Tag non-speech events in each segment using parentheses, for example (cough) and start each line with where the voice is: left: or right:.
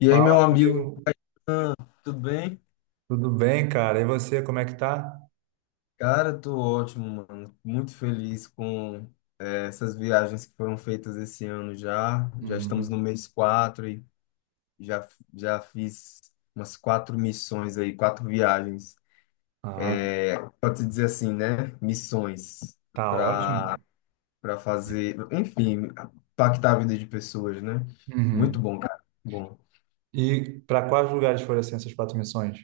left: E aí,
right: Fala,
left: meu amigo,
right: amigo.
left: tudo bem?
right: Tudo bem, cara? E você, como é que tá?
left: Cara, tô ótimo, mano. Muito feliz com essas viagens que foram feitas esse ano já. Já estamos no
right: Uhum.
left: mês 4 e já, já fiz umas quatro missões aí, quatro viagens.
right: Ah,
left: Pode se dizer assim, né? Missões
right: tá
left: para
right: ótimo.
left: para fazer, enfim, impactar a vida de pessoas, né? Muito
right: Uhum.
left: bom, cara. Bom.
right: E para quais lugares foram assim essas quatro missões?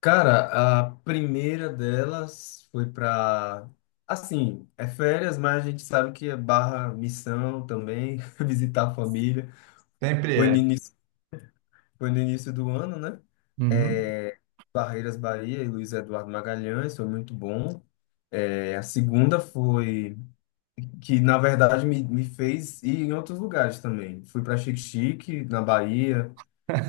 left: Cara, a primeira delas foi pra assim, é férias, mas a gente sabe que é barra missão também, (laughs) visitar a família.
right: Sempre
left: Foi no
right: é.
left: início, foi no início do ano, né?
right: Uhum.
left: É, Barreiras Bahia e Luiz Eduardo Magalhães, foi muito bom. É, a segunda foi que, na verdade, me fez ir em outros lugares também. Fui para Xique-Xique, na Bahia,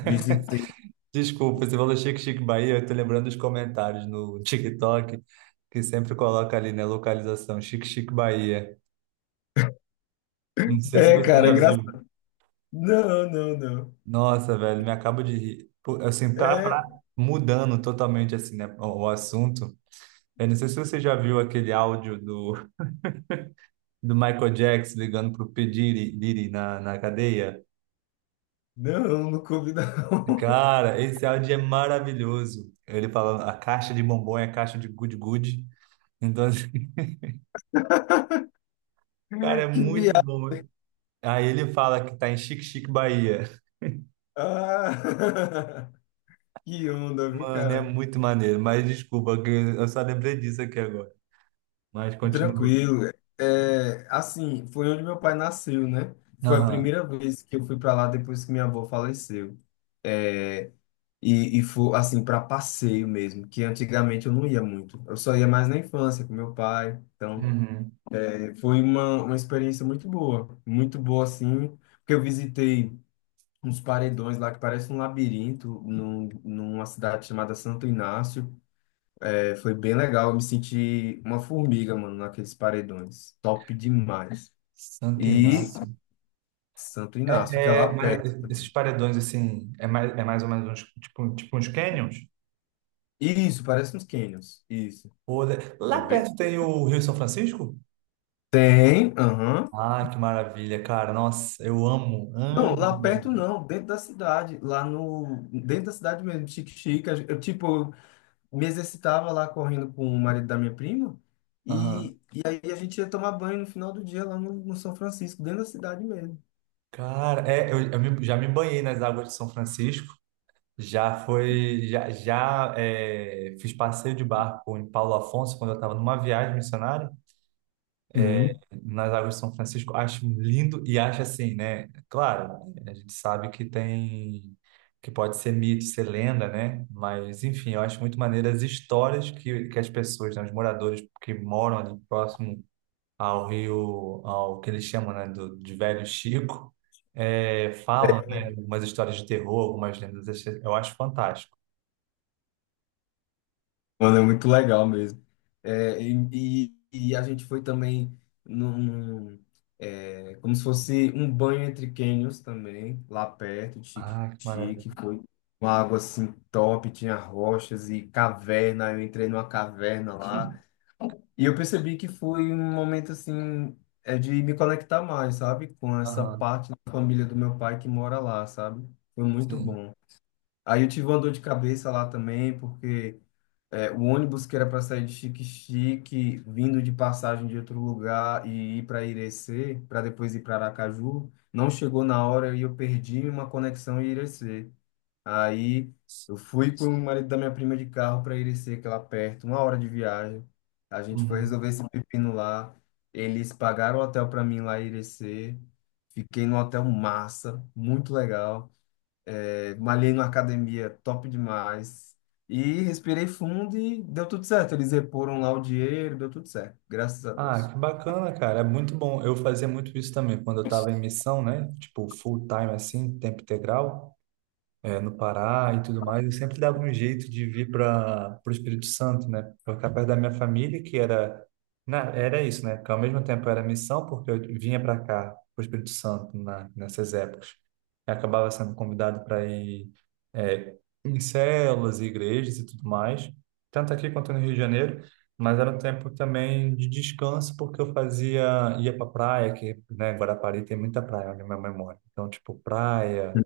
left: visitei.
right: Desculpa, você falou Chique Chique Bahia, eu tô lembrando dos comentários no TikTok, que sempre coloca ali, né, localização, Chique Chique Bahia. Não sei se
left: É,
right: você
left: cara,
right: já viu.
left: engraçado. Não, não, não.
right: Nossa, velho, me acabo de rir. Pô, assim, tá
left: É,
right: mudando totalmente, assim, né, o assunto. Eu não sei se você já viu aquele áudio do Michael Jackson ligando pro P. Diddy, Diddy na cadeia.
left: não, não comi não.
right: Cara, esse áudio é maravilhoso. Ele falando, a caixa de bombom é a caixa de good good. Então, assim, (laughs) cara, é
left: (laughs) Que
right: muito
left: viagem.
right: bom. Aí ele fala que tá em Chique Chique, Bahia.
left: Ah, (laughs) que onda, viu,
right: Mano, é
left: cara?
right: muito maneiro. Mas desculpa, que eu só lembrei disso aqui agora. Mas continua.
left: Tranquilo. É, assim, foi onde meu pai nasceu, né? Foi a
right: Aham.
left: primeira vez que eu fui para lá depois que minha avó faleceu. É, e foi, assim, para passeio mesmo, que antigamente eu não ia muito. Eu só ia mais na infância com meu pai. Então,
right: Uhum.
left: foi uma experiência muito boa. Muito boa, assim, porque eu visitei uns paredões lá que parece um labirinto numa cidade chamada Santo Inácio. É, foi bem legal, eu me senti uma formiga, mano, naqueles paredões. Top demais.
right: Santo
left: E
right: Inácio.
left: Santo Inácio, que é lá
right: Mas
left: perto.
right: esses paredões, assim, é mais ou menos uns, tipo uns canyons?
left: Isso, parece uns canyons. Isso.
right: Ou-
left: É
right: Lá
left: bem...
right: perto tem o Rio São Francisco?
left: Tem, aham.
right: Ah, que maravilha, cara. Nossa, eu amo,
left: Não,
right: amo.
left: lá perto não, dentro da cidade, lá no, dentro da cidade mesmo, Chique Chique, eu, tipo, me exercitava lá correndo com o marido da minha prima,
right: Aham.
left: e aí a gente ia tomar banho no final do dia lá no, no São Francisco, dentro da cidade mesmo.
right: Cara, eu já me banhei nas águas de São Francisco. Já foi, fiz passeio de barco em Paulo Afonso quando eu estava numa viagem missionária
left: Sim.
right: nas águas de São Francisco. Acho lindo e acho assim, né? Claro, a gente sabe que tem, que pode ser mito, ser lenda, né? Mas enfim, eu acho muito maneiro as histórias que as pessoas, né, os moradores que moram ali próximo ao Rio, ao que eles chamam, né, de Velho Chico, falam, né, umas histórias de terror, algumas lendas, esse eu acho fantástico.
left: Mano, é muito legal mesmo. É, e a gente foi também num, como se fosse um banho entre cânions também, lá perto, de
right: Ah, que
left: Chique-Chique.
right: maravilha.
left: Foi uma água assim top, tinha rochas e caverna. Eu entrei numa caverna lá. E eu percebi que foi um momento assim, é de me conectar mais, sabe? Com essa
right: Aham,
left: parte da família do meu pai que mora lá, sabe? Foi muito
right: sim.
left: bom. Aí eu tive uma dor de cabeça lá também, porque o ônibus que era para sair de Xique-Xique, vindo de passagem de outro lugar e ir para Irecê, para depois ir para Aracaju, não chegou na hora e eu perdi uma conexão em Irecê. Aí eu fui com o marido da minha prima de carro para Irecê, que é lá perto, 1 hora de viagem. A gente foi
right: Uhum.
left: resolver esse pepino lá. Eles pagaram o hotel para mim lá em Irecê. Fiquei no hotel massa, muito legal. É, malhei numa academia top demais. E respirei fundo e deu tudo certo. Eles reporam lá o dinheiro, deu tudo certo. Graças a
right: Ah,
left: Deus.
right: que bacana, cara. É muito bom. Eu fazia muito isso também quando eu estava em missão, né? Tipo, full time assim, tempo integral. No Pará e tudo mais, eu sempre dava um jeito de vir para o Espírito Santo, né? Para ficar perto da minha família, que era, era isso, né? Que ao mesmo tempo era missão, porque eu vinha para cá, para o Espírito Santo, nessas épocas. Eu acabava sendo convidado para ir é, em células, igrejas e tudo mais, tanto aqui quanto no Rio de Janeiro. Mas era um tempo também de descanso, porque eu fazia, ia pra praia, que, né, Guarapari tem muita praia onde minha mãe mora. Então, tipo, praia,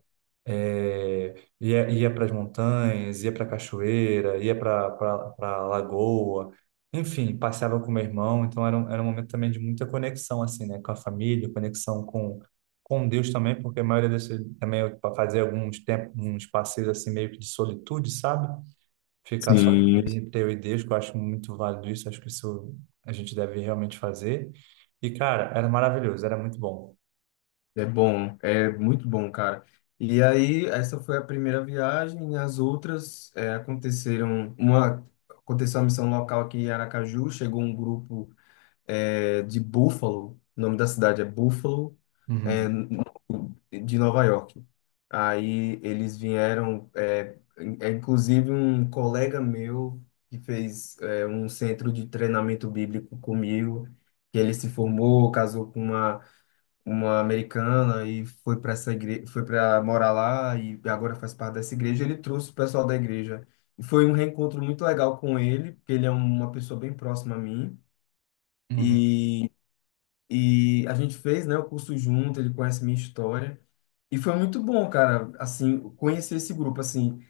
right: ia para as montanhas, ia para a cachoeira, ia para a lagoa, enfim, passeava com meu irmão. Então era um momento também de muita conexão, assim, né, com a família, conexão com Deus também, porque a maioria das vezes também eu fazia alguns tempos, uns passeios assim meio que de solitude, sabe? Ficar só
left: Sim.
right: ali entre eu e Deus, que eu acho muito válido isso, acho que isso a gente deve realmente fazer. E cara, era maravilhoso, era muito bom.
left: É bom, é muito bom, cara. E aí, essa foi a primeira viagem. As outras aconteceram. Uma aconteceu uma missão local aqui em Aracaju. Chegou um grupo de Buffalo. O nome da cidade é Buffalo. é,
right: Uhum,
left: de Nova York. Aí eles vieram, inclusive um colega meu que fez um centro de treinamento bíblico comigo, que ele se formou, casou com uma americana e foi para essa igreja, foi para morar lá e agora faz parte dessa igreja. Ele trouxe o pessoal da igreja. E foi um reencontro muito legal com ele, porque ele é uma pessoa bem próxima a mim.
right: uhum,
left: E a gente fez, né, o curso junto, ele conhece minha história. E foi muito bom, cara, assim, conhecer esse grupo, assim.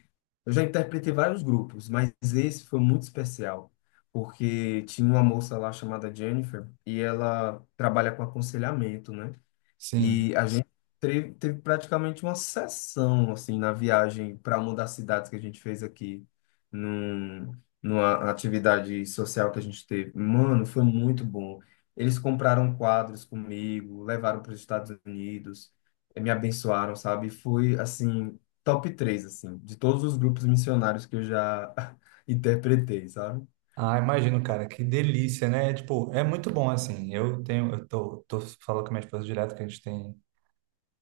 left: Eu já interpretei vários grupos, mas esse foi muito especial, porque tinha uma moça lá chamada Jennifer e ela trabalha com aconselhamento, né?
right: sim.
left: E a gente teve praticamente uma sessão assim na viagem para uma das cidades que a gente fez aqui, num, numa atividade social que a gente teve. Mano, foi muito bom. Eles compraram quadros comigo, levaram para os Estados Unidos, me abençoaram, sabe? Foi assim, top três assim, de todos os grupos missionários que eu já (laughs) interpretei, sabe?
right: Ah, imagino, cara, que delícia, né? Tipo, é muito bom assim. Eu tenho, tô falando com a minha esposa direto que a gente tem,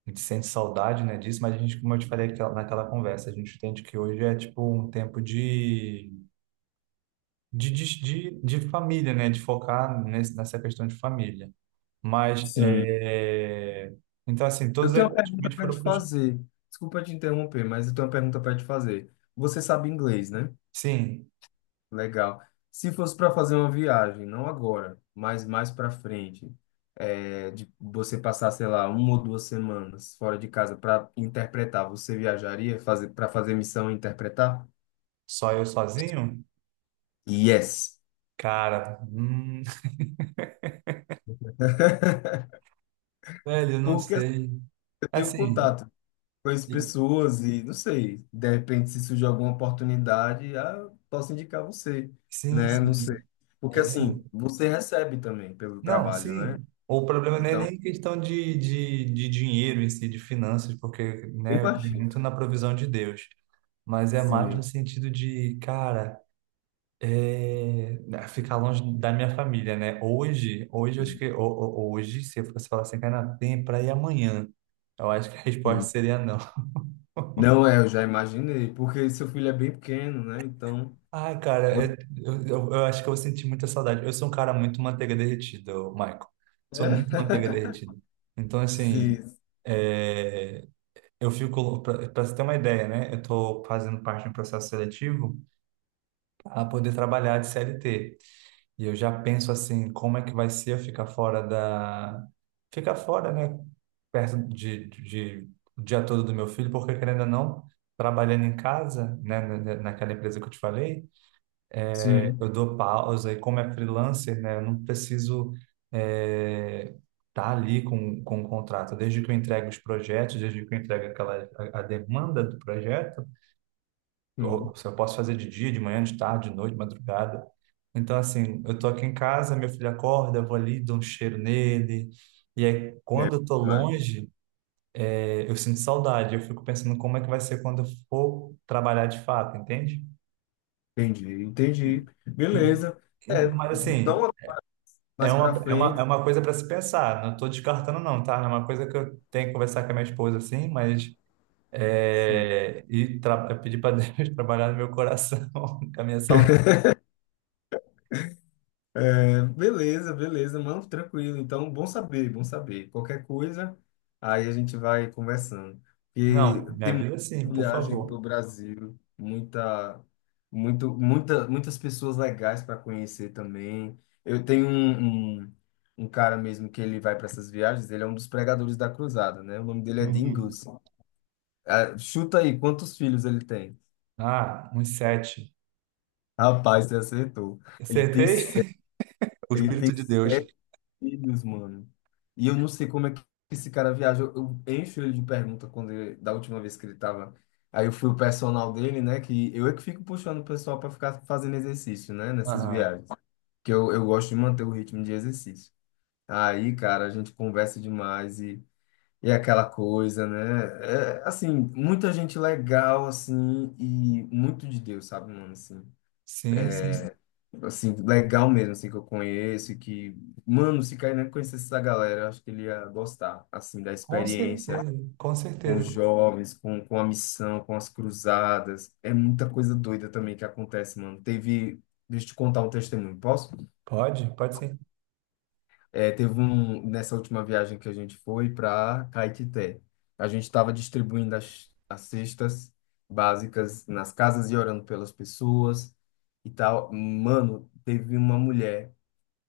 right: a gente sente saudade, né, disso, mas a gente, como eu te falei naquela conversa, a gente entende que hoje é tipo um tempo de família, né? De focar nesse, nessa questão de família. Mas,
left: Sim.
right: então assim,
left: Eu
right: todos aí
left: tenho uma pergunta
right: praticamente
left: para
right: foram
left: te
right: pros...
left: fazer. Desculpa te interromper, mas eu tenho uma pergunta para te fazer. Você sabe inglês, né?
right: Sim,
left: Legal. Se fosse para fazer uma viagem, não agora, mas mais para frente, é, de você passar, sei lá, uma ou 2 semanas fora de casa para interpretar, você viajaria fazer para fazer missão e interpretar?
right: só eu sozinho?
left: Yes.
right: Cara, (laughs)
left: (laughs)
right: velho, eu não
left: Porque assim,
right: sei.
left: eu tenho
right: Assim,
left: contato. Conheço pessoas e não sei, de repente se surgir alguma oportunidade, ah, eu posso indicar você,
right: sim,
left: né? Não sei.
right: sim.
left: Porque
right: É assim,
left: assim, você recebe também pelo
right: não,
left: trabalho, né?
right: sim. O problema não é
left: Então,
right: nem questão de dinheiro em si, de finanças, porque,
left: eu
right: né, eu creio
left: imagino.
right: muito na provisão de Deus, mas é mais no
left: Sim.
right: sentido de, cara, né, ficar longe da minha família, né? Hoje, eu acho que, hoje, se eu fosse falar assim, cara, tem pra ir amanhã, eu acho que a (laughs) resposta
left: Sim.
right: seria não.
left: Não é, eu já imaginei, porque seu filho é bem pequeno, né? Então,
right: Ah, cara,
left: você...
right: eu acho que eu vou sentir muita saudade. Eu sou um cara muito manteiga derretida, ô, Michael.
left: É.
right: Sou muito manteiga
left: (laughs)
right: derretida. Então, assim.
left: Sim,
right: é, Eu fico, para você ter uma ideia, né? Eu estou fazendo parte de um processo seletivo para poder trabalhar de CLT. E eu já penso assim, como é que vai ser eu ficar fora da... Ficar fora, né? Perto o dia todo do meu filho, porque querendo ou não, trabalhando em casa, né? Naquela empresa que eu te falei,
left: sim.
right: eu dou pausa e como é freelancer, né, eu não preciso estar tá ali com o contrato. Desde que eu entregue os projetos, desde que eu entregue a demanda do projeto,
left: Sim.
right: ou, se eu posso fazer de dia, de manhã, de tarde, de noite, de madrugada. Então, assim, eu tô aqui em casa, meu filho acorda, eu vou ali, dou um cheiro nele. E aí,
left: É,
right: quando eu tô
left: mas
right: longe, eu sinto saudade. Eu fico pensando como é que vai ser quando eu for trabalhar de fato, entende?
left: entendi, entendi. Beleza. É,
right: Mas assim,
left: não mais para
right: É
left: frente.
right: uma coisa para se pensar. Não estou descartando, não, tá? É uma coisa que eu tenho que conversar com a minha esposa, assim, mas.
left: Sim.
right: É, e pedir para Deus (laughs) trabalhar no meu coração, (laughs) com a minha saudade.
left: Beleza, beleza, mano, tranquilo. Então, bom saber, bom saber. Qualquer coisa, aí a gente vai conversando. E
right: Não, minha vida sim, por
left: viagem para
right: favor.
left: o Brasil, muita, muito, muita, muitas pessoas legais para conhecer também. Eu tenho um cara mesmo que ele vai para essas viagens, ele é um dos pregadores da cruzada, né? O nome dele é
right: Uhum.
left: Dingus. Ah, chuta aí, quantos filhos ele tem?
right: Ah, uns sete.
left: Rapaz, você acertou. Ele tem
right: Acertei?
left: sete,
right: (laughs) O
left: ele
right: Espírito
left: tem
right: de
left: sete
right: Deus.
left: filhos, mano. E eu não sei como é que esse cara viaja. Eu encho ele de pergunta quando da última vez que ele tava. Aí eu fui o personal dele, né? Que eu é que fico puxando o pessoal para ficar fazendo exercício, né? Nessas
right: Aham.
left: viagens. Que eu gosto de manter o ritmo de exercício. Aí, cara, a gente conversa demais e é aquela coisa, né? É, assim, muita gente legal, assim, e muito de Deus, sabe, mano? Assim
right: Sim, sim.
left: legal mesmo, assim, que eu conheço, e que, mano, se Kainan conhecesse essa galera, eu acho que ele ia gostar, assim, da
right: Com
left: experiência
right: certeza, com
left: com os
right: certeza.
left: jovens, com a missão, com as cruzadas. É muita coisa doida também que acontece, mano. Deixa eu te contar um testemunho, posso?
right: Pode, pode sim.
left: É, teve um, nessa última viagem que a gente foi para Caetité. A gente estava distribuindo as cestas básicas nas casas e orando pelas pessoas e tal. Mano, teve uma mulher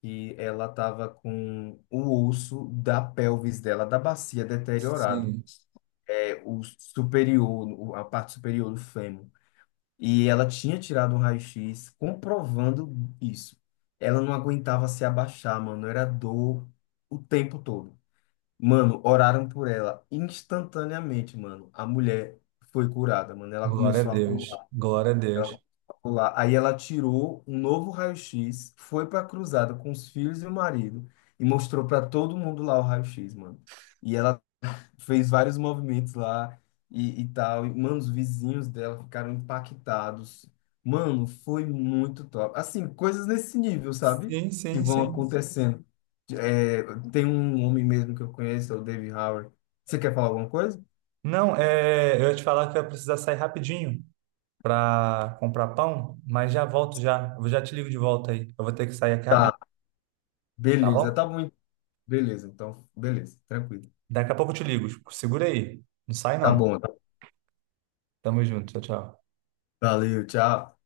left: que ela estava com o osso da pelvis dela, da bacia deteriorado,
right: Sim.
left: é o superior, a parte superior do fêmur. E ela tinha tirado um raio-x comprovando isso. Ela não aguentava se abaixar, mano, era dor o tempo todo. Mano, oraram por ela instantaneamente, mano. A mulher foi curada, mano. Ela
right: Glória a
left: começou a
right: Deus.
left: pular.
right: Glória a
left: Ela
right: Deus.
left: ficou lá. Aí ela tirou um novo raio-x, foi para a cruzada com os filhos e o marido e mostrou para todo mundo lá o raio-x, mano. E ela fez vários movimentos lá e tal. E, mano, os vizinhos dela ficaram impactados. Mano, foi muito top. Assim, coisas nesse nível, sabe?
right: Sim,
left: Que
right: sim,
left: vão, sim, sim,
right: sim.
left: acontecendo. É, tem um homem mesmo que eu conheço, é o Dave Howard. Você quer falar alguma coisa?
right: Não, eu ia te falar que eu ia precisar sair rapidinho para comprar pão, mas já volto já. Eu já te ligo de volta aí. Eu vou ter que sair aqui rapidinho,
left: Tá,
right: tá
left: beleza, tá
right: bom?
left: bom, então. Beleza, então, beleza, tranquilo.
right: Daqui a pouco eu te ligo. Segura aí. Não sai
left: Tá
right: não.
left: bom.
right: Tamo junto. Tchau, tchau.
left: Valeu, tchau.